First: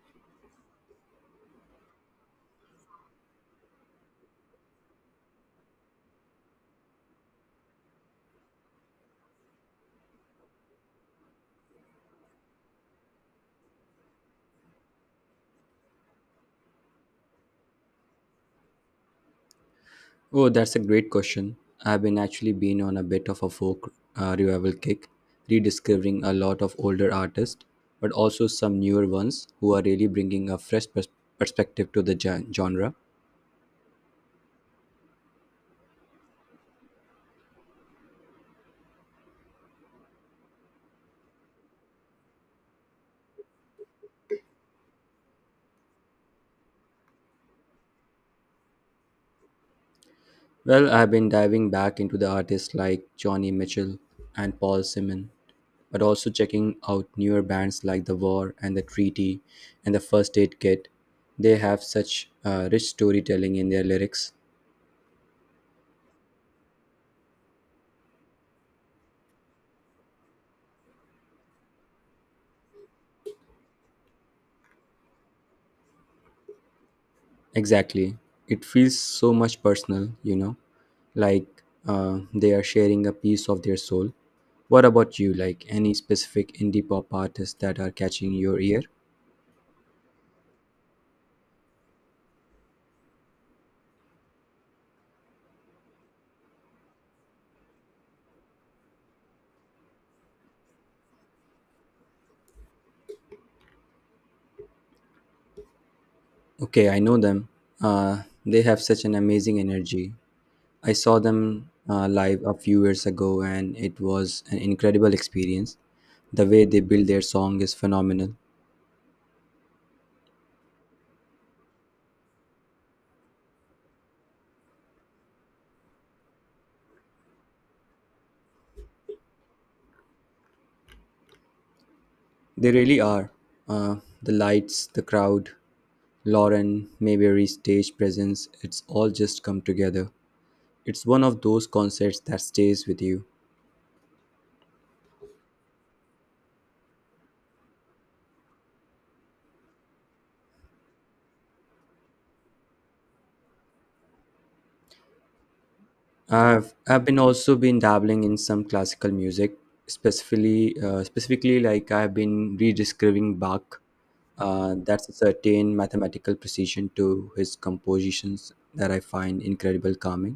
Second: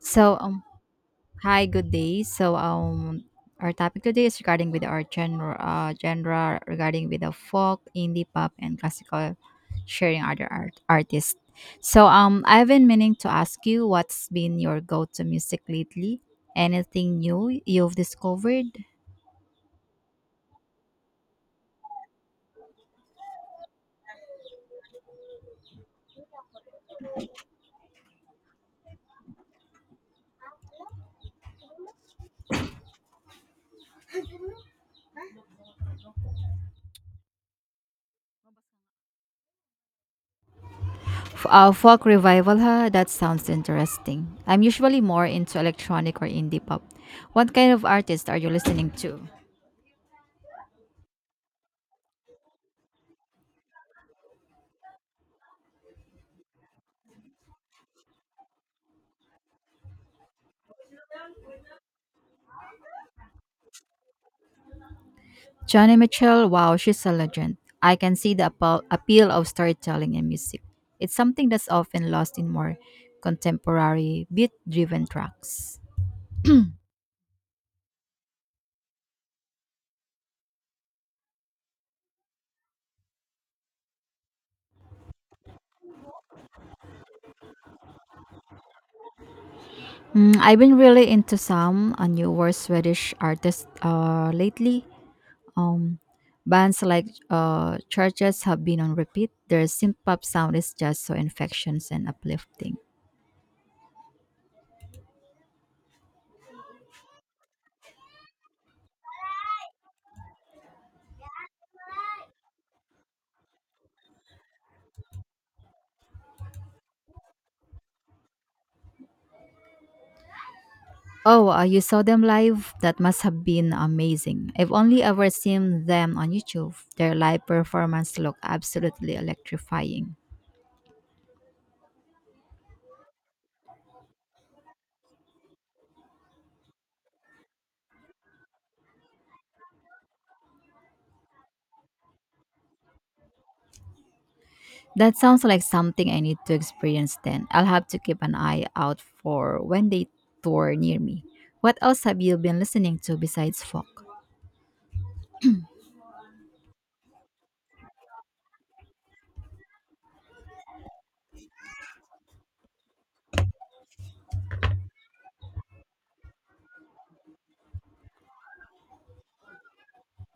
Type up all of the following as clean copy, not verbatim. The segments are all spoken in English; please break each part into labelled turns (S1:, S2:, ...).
S1: So, um, Hi, good day. Our topic today is regarding with our genre, genre regarding with the folk, indie pop, and classical, sharing other artists. I've been meaning to ask you what's been your go-to music lately? Anything new you've discovered?
S2: Oh, that's a great question. I've been actually been on a bit of a folk revival kick, rediscovering a lot of older artists, but also some newer ones who are really bringing a fresh perspective to the genre.
S1: Folk revival, huh? That sounds interesting. I'm usually more into electronic or indie pop. What kind of artists are you listening to?
S2: Well, I've been diving back into the artists like Johnny Mitchell and Paul Simon, but also checking out newer bands like The War and The Treaty and The First Aid Kit. They have such rich storytelling in their lyrics.
S1: Johnny Mitchell, wow, she's a legend. I can see the appeal of storytelling in music. It's something that's often lost in more contemporary, beat driven tracks.
S2: Exactly. It feels so much personal, like they are sharing a piece of their soul. What about you? Like any specific indie pop artists that are catching your ear?
S1: Mm, I've been really into some newer Swedish artists lately. Um, Bands like Churches have been on repeat. Their synth pop sound is just so infectious and uplifting.
S2: Okay, I know them. They have such an amazing energy. I saw them live a few years ago and it was an incredible experience. The way they build their song is phenomenal.
S1: Oh, you saw them live? That must have been amazing. I've only ever seen them on YouTube. Their live performance looked absolutely electrifying.
S2: They really are. Uh, the lights, the crowd, Lauren Mayberry's stage presence, it's all just come together. It's one of those concerts that stays with you.
S1: That sounds like something I need to experience then. I'll have to keep an eye out for when they tour near me. What else have you been listening to besides folk?
S2: I've been also been dabbling in some classical music, specifically like I've been rediscovering Bach. That's a certain mathematical precision to his compositions that I find incredible calming.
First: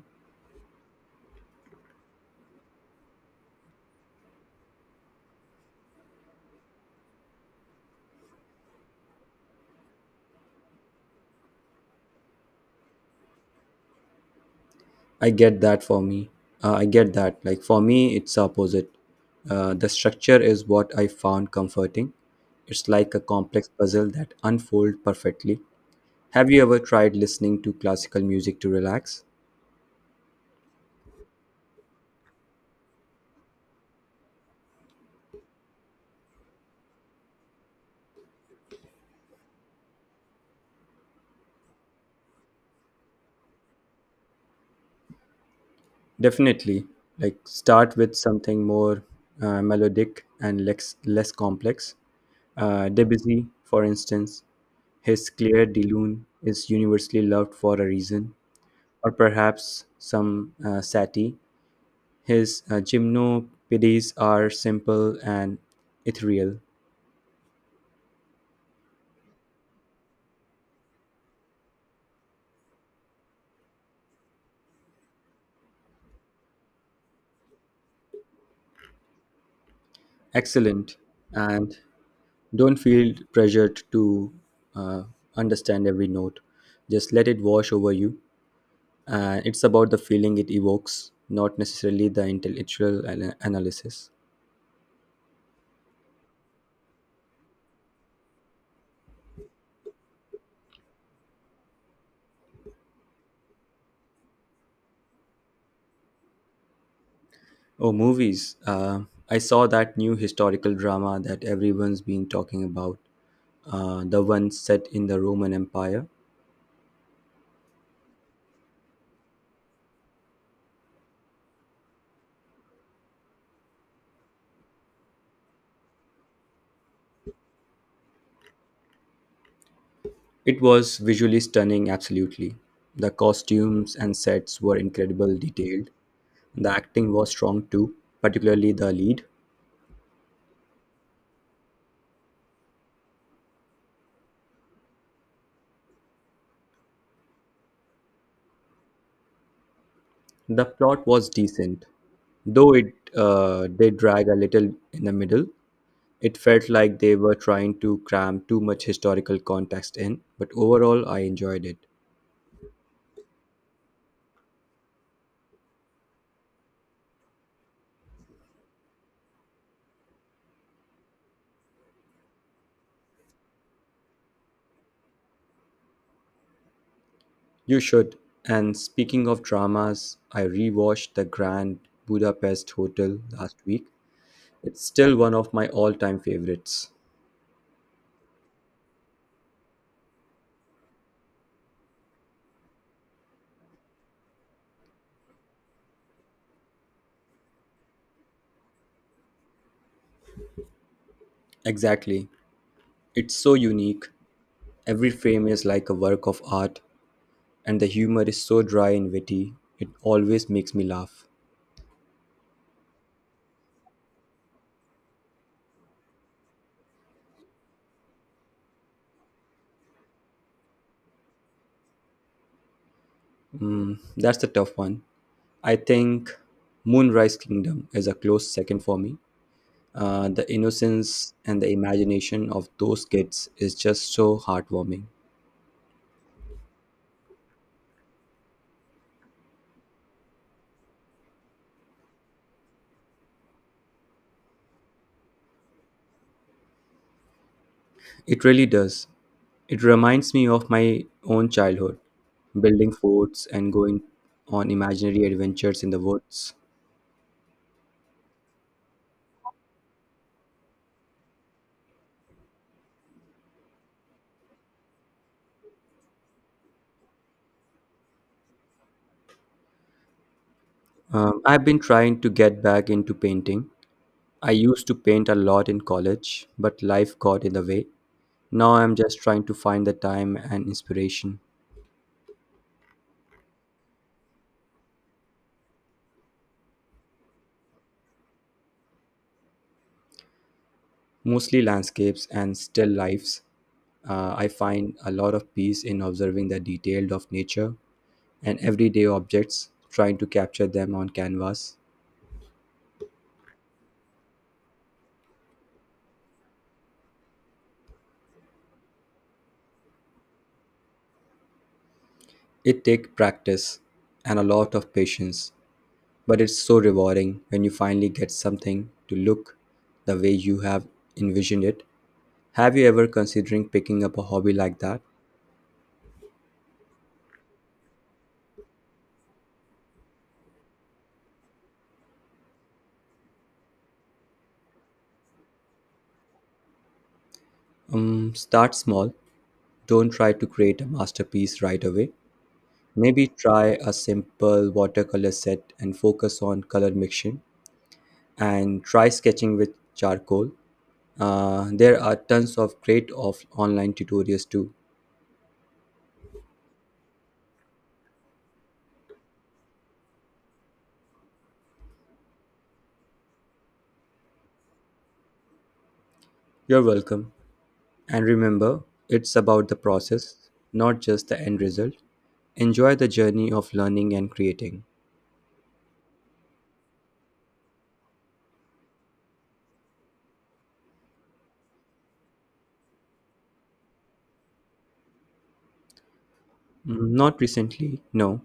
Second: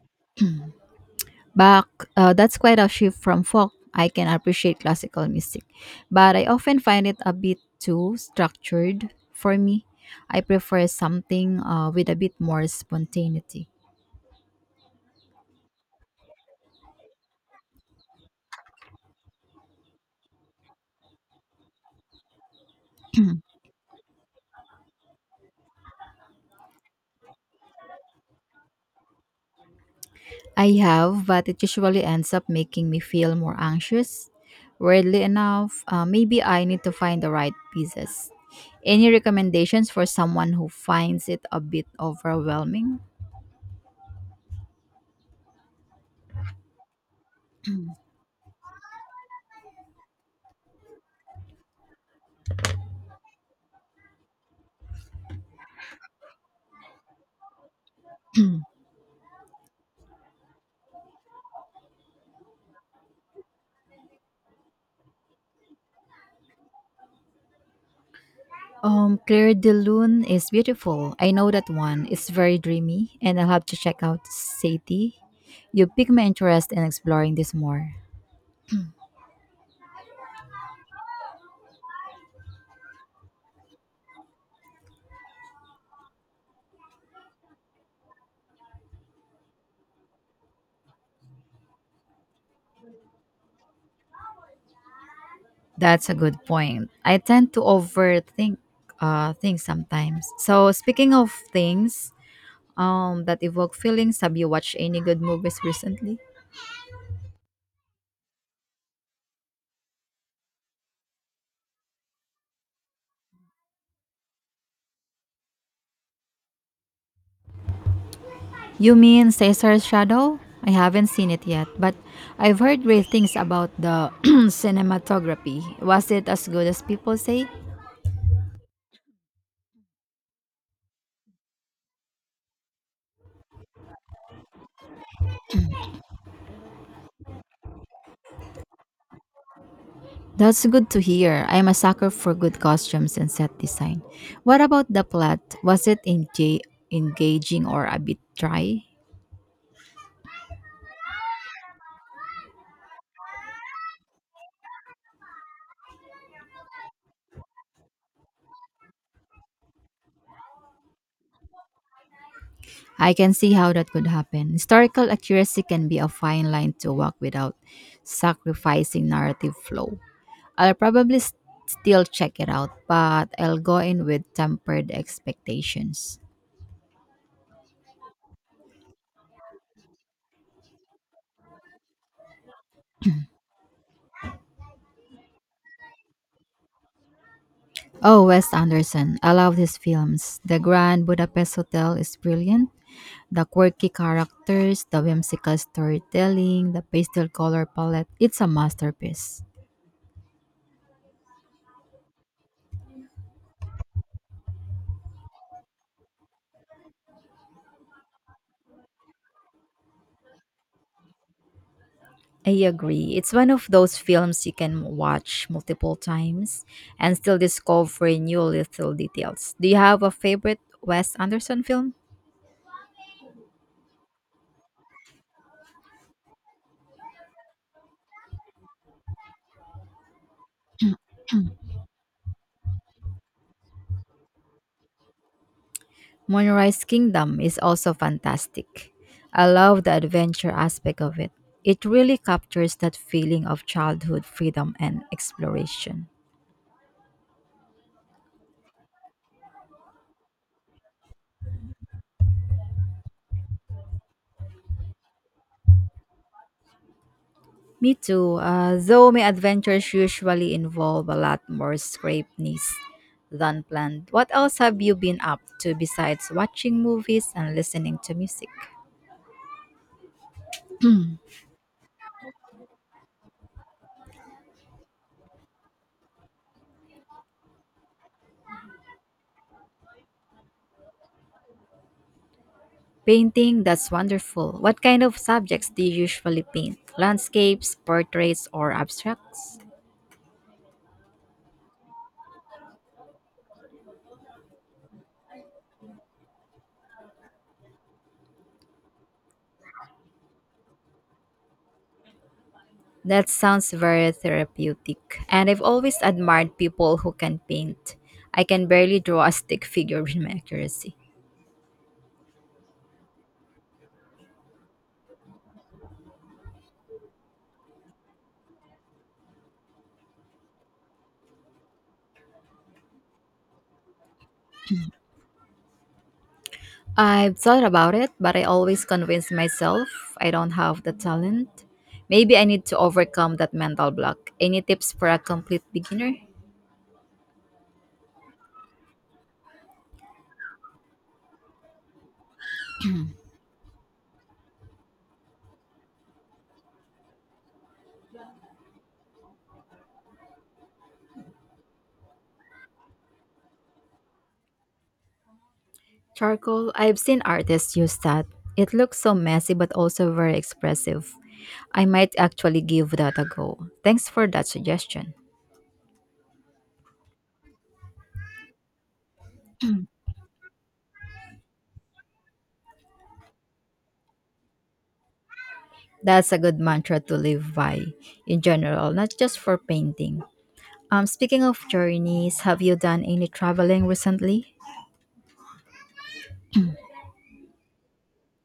S1: Bach, that's quite a shift from folk. I can appreciate classical music, but I often find it a bit too structured for me. I prefer something with a bit more spontaneity.
S2: I get that for me. I get that. Like for me, it's the opposite. The structure is what I found comforting. It's like a complex puzzle that unfolds perfectly. Have you ever tried listening to classical music to relax?
S1: I have, but it usually ends up making me feel more anxious. Weirdly enough, maybe I need to find the right pieces. Any recommendations for someone who finds it a bit overwhelming?
S2: Definitely. Like start with something more melodic and less complex. Debussy, for instance, his Clair de Lune is universally loved for a reason, or perhaps some Satie. His gymnopedes are simple and ethereal.
S1: Claire de Lune is beautiful. I know that one. It's very dreamy, and I'll have to check out Sadie. You piqued my interest in exploring this more.
S2: Excellent, and don't feel pressured to uh, understand every note. Just let it wash over you. And it's about the feeling it evokes, not necessarily the intellectual analysis.
S1: That's a good point. I tend to overthink things sometimes. So, speaking of things that evoke feelings, have you watched any good movies recently?
S2: Oh, movies. I saw that new historical drama that everyone's been talking about, the one set in the Roman Empire.
S1: You mean Caesar's Shadow? I haven't seen it yet, but I've heard great things about the cinematography. Was it as good as people say?
S2: It was visually stunning, absolutely. The costumes and sets were incredibly detailed. The acting was strong too, particularly the lead.
S1: That's good to hear. I'm a sucker for good costumes and set design. What about the plot? Was it engaging or a bit dry?
S2: The plot was decent, though it did drag a little in the middle. It felt like they were trying to cram too much historical context in, but overall, I enjoyed it.
S1: I can see how that could happen. Historical accuracy can be a fine line to walk without sacrificing narrative flow. I'll probably s still check it out, but I'll go in with tempered expectations.
S2: You should. And speaking of dramas, I rewatched The Grand Budapest Hotel last week. It's still one of my all time favorites.
S1: Oh, Wes Anderson. I love his films. The Grand Budapest Hotel is brilliant. The quirky characters, the whimsical storytelling, the pastel color palette, it's a masterpiece.
S2: Exactly. It's so unique. Every frame is like a work of art, and the humor is so dry and witty. It always makes me laugh.
S1: I agree. It's one of those films you can watch multiple times and still discover new little details. Do you have a favorite Wes Anderson film?
S2: That's the tough one. I think Moonrise Kingdom is a close second for me. The innocence and the imagination of those kids is just so heartwarming.
S1: Moonrise Kingdom is also fantastic. I love the adventure aspect of it. It really captures that feeling of childhood freedom and exploration.
S2: It really does. It reminds me of my own childhood, building forts and going on imaginary adventures in the woods.
S1: Me too, though my adventures usually involve a lot more scrapeness than planned. What else have you been up to besides watching movies and listening to music?
S2: I've been trying to get back into painting. I used to paint a lot in college, but life got in the way. Now I'm just trying to find the time and inspiration,
S1: Painting, that's wonderful. What kind of subjects do you usually paint? Landscapes, portraits, or abstracts?
S2: mostly landscapes and still lifes. I find a lot of peace in observing the detail of nature and everyday objects, trying to capture them on canvas.
S1: That sounds very therapeutic. And I've always admired people who can paint. I can barely draw a stick figure with my accuracy.
S2: It takes practice and a lot of patience, but it's so rewarding when you finally get something to look the way you have envisioned it. Have you ever considering picking up a hobby like that?
S1: I've thought about it, but I always convince myself I don't have the talent. Maybe I need to overcome that mental block. Any tips for a complete beginner?
S2: Start small. Don't try to create a masterpiece right away. Maybe try a simple watercolor set and focus on color mixing and try sketching with charcoal. There are tons of great online tutorials too.
S1: Charcoal, I've seen artists use that. It looks so messy but also very expressive. I might actually give that a go. Thanks for that suggestion.
S2: You're welcome. And remember, it's about the process, not just the end result. Enjoy the journey of learning and creating.
S1: That's a good mantra to live by in general, not just for painting. Speaking of journeys, have you done any traveling recently?
S2: Mm, not recently, no.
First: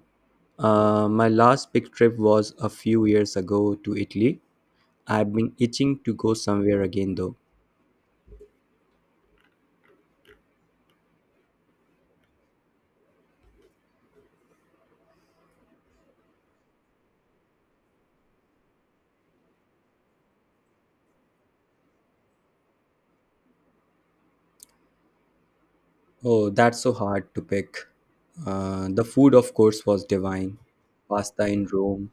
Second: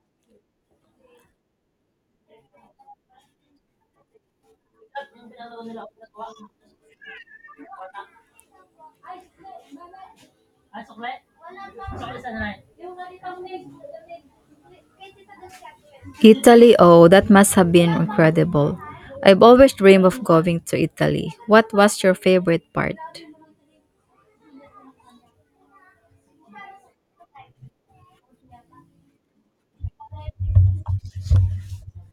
S2: My last big trip was a few years ago to Italy. I've been itching to go somewhere again though.
S1: Italy, oh, that must have been incredible. I've always dreamed of going to Italy. What was your favorite part?
S2: Oh, that's so hard to pick. The food, of course, was divine. Pasta in Rome,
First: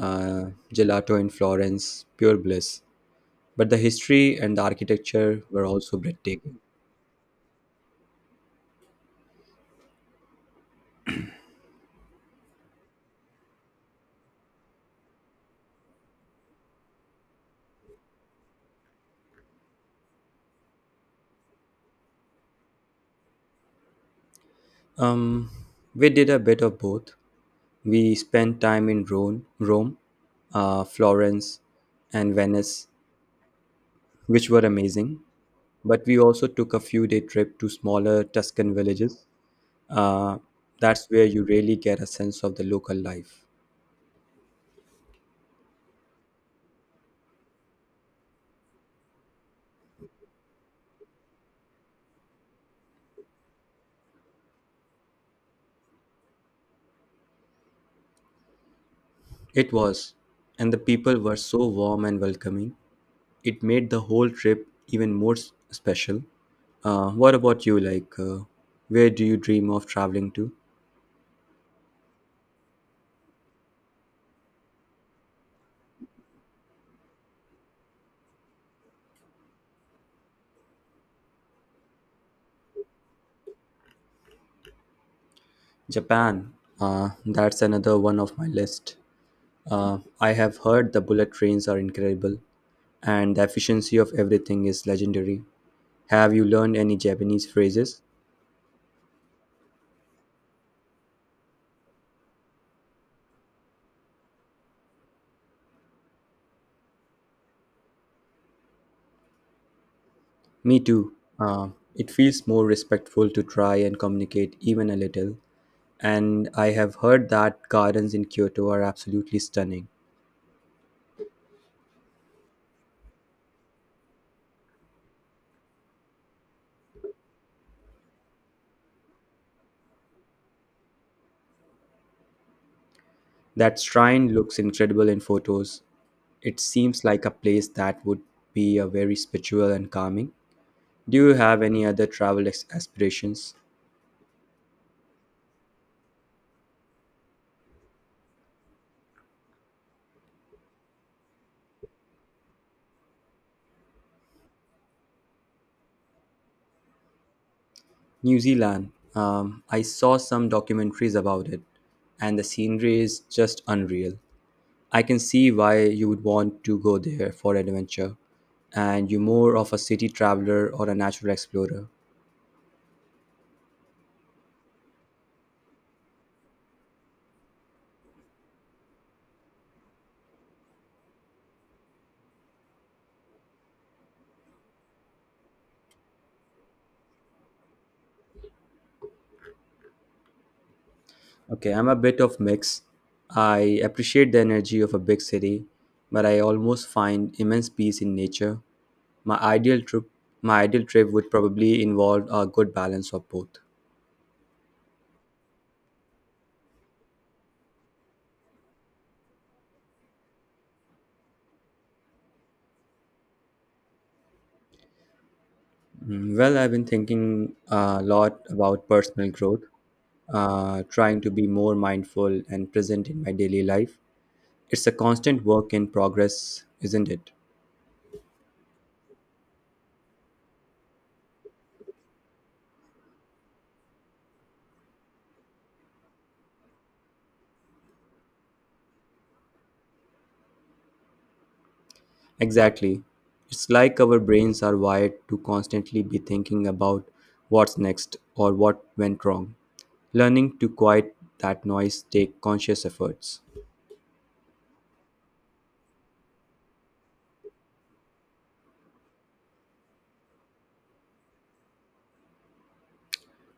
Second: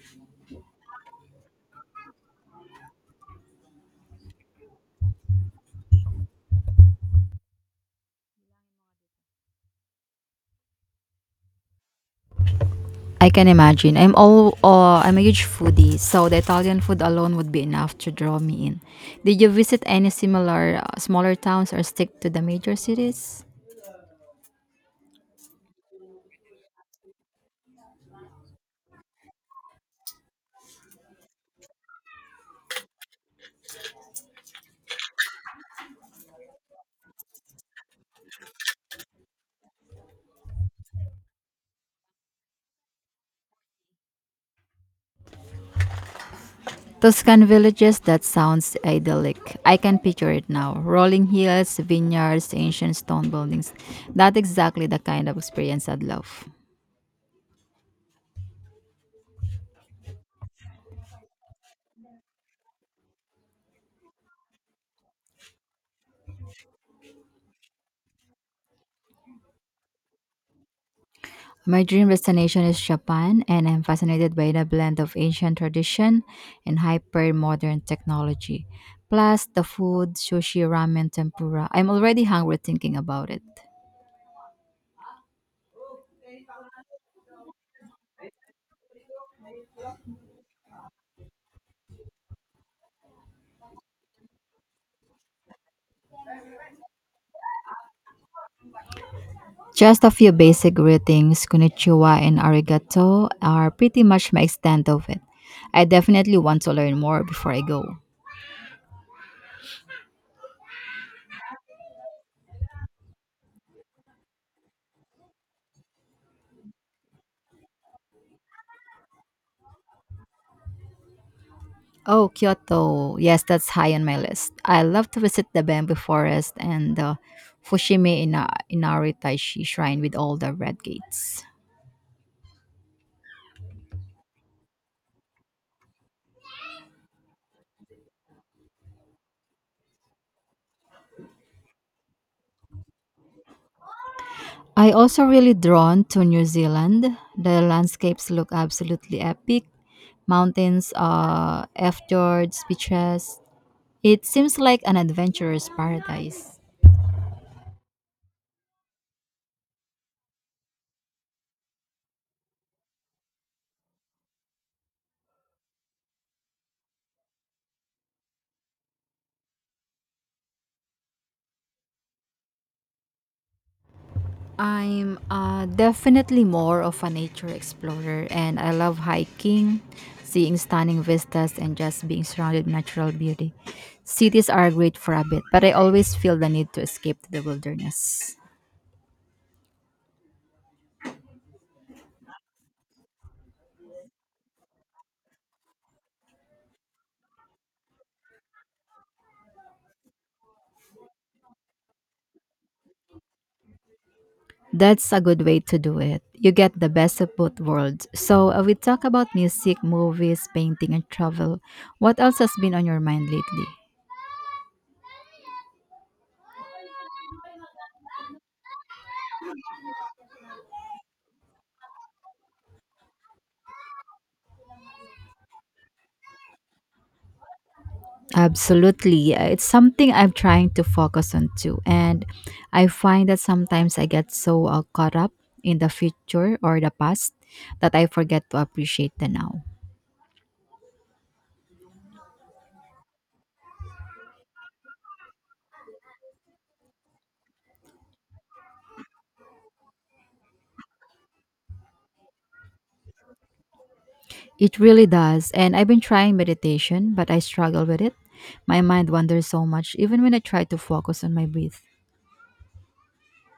S2: uh, gelato in Florence, pure bliss. But the history and the architecture were also breathtaking.
S1: I can imagine. I'm a huge foodie, so the Italian food alone would be enough to draw me in. Did you visit any similar smaller towns or stick to the major cities?
S2: Um, we did a bit of both. We spent time in Rome, Florence, and Venice, which were amazing. But we also took a few day trip to smaller Tuscan villages. Uh, that's where you really get a sense of the local life.
S1: Tuscan villages that sounds idyllic. I can picture it now. Rolling hills, vineyards, ancient stone buildings. That's exactly the kind of experience I'd love.
S2: It was, and the people were so warm and welcoming. It made the whole trip even more special. What about you? Like, where do you dream of traveling to?
S1: My dream destination is Japan, and I'm fascinated by the blend of ancient tradition and hyper modern technology. Plus, the food, sushi, ramen, tempura. I'm already hungry thinking about it.
S2: Japan. That's another one of my list. I have heard the bullet trains are incredible, and the efficiency of everything is legendary. Have you learned any Japanese phrases?
S1: Just a few basic greetings, konnichiwa and arigato, are pretty much my extent of it. I definitely want to learn more before I go.
S2: Me too. Uh, it feels more respectful to try and communicate even a little. And I have heard that gardens in Kyoto are absolutely stunning.
S1: Oh, Kyoto. Yes, that's high on my list. I love to visit the bamboo forest and the Fushimi Inari Taishi shrine with all the red gates.
S2: That shrine looks incredible in photos. It seems like a place that would be a very spiritual and calming. Do you have any other travel aspirations?
S1: I also really drawn to New Zealand. The landscapes look absolutely epic. Mountains, fjords, beaches. It seems like an adventurous paradise.
S2: New Zealand. I saw some documentaries about it, and the scenery is just unreal. I can see why you would want to go there for adventure, and you're more of a city traveler or a natural explorer.
S1: I'm definitely more of a nature explorer, and I love hiking, seeing stunning vistas, and just being surrounded by natural beauty. Cities are great for a bit, but I always feel the need to escape to the wilderness.
S2: Okay, I'm a bit of mix. I appreciate the energy of a big city, but I almost find immense peace in nature. My ideal trip, my ideal trip would probably involve a good balance of both.
S1: That's a good way to do it. You get the best of both worlds. So, we talk about music, movies, painting, and travel. What else has been on your mind lately?
S2: Mm, well, I've been thinking a lot about personal growth, trying to be more mindful and present in my daily life. It's a constant work in progress, isn't it?
S1: Absolutely. It's something I'm trying to focus on too. And I find that sometimes I get so caught up in the future or the past that I forget to appreciate the now.
S2: Exactly. It's like our brains are wired to constantly be thinking about what's next or what went wrong. Learning to quiet that noise take conscious efforts.
S1: It really does. And I've been trying meditation, but I struggle with it. My mind wanders so much, even when I try to focus on my breath.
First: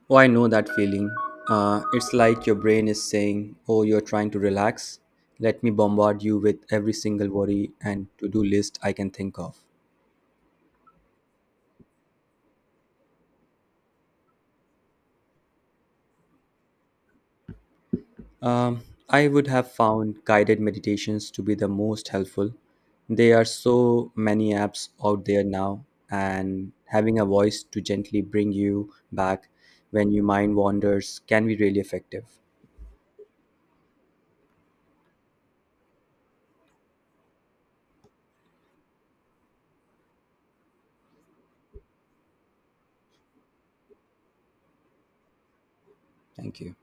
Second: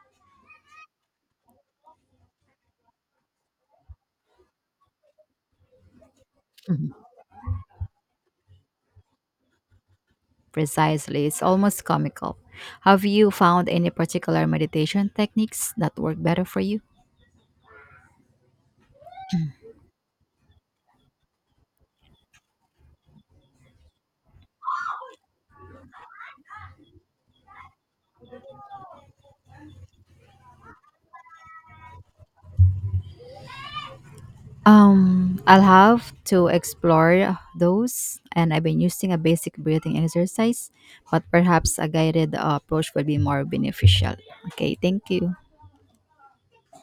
S2: Oh, I know that feeling. It's like your brain is saying, "Oh, you're trying to relax. Let me bombard you with every single worry and to do list I can think of."
S1: Precisely. It's almost comical. Have you found any particular meditation techniques that work better for you?
S2: Um, I would have found guided meditations to be the most helpful. There are so many apps out there now, and having a voice to gently bring you back when your mind wanders can be really effective.
S1: I'll have to explore those, and I've been using a basic breathing exercise, but perhaps a guided approach would be more beneficial. Okay, thank you.
S2: Thank you.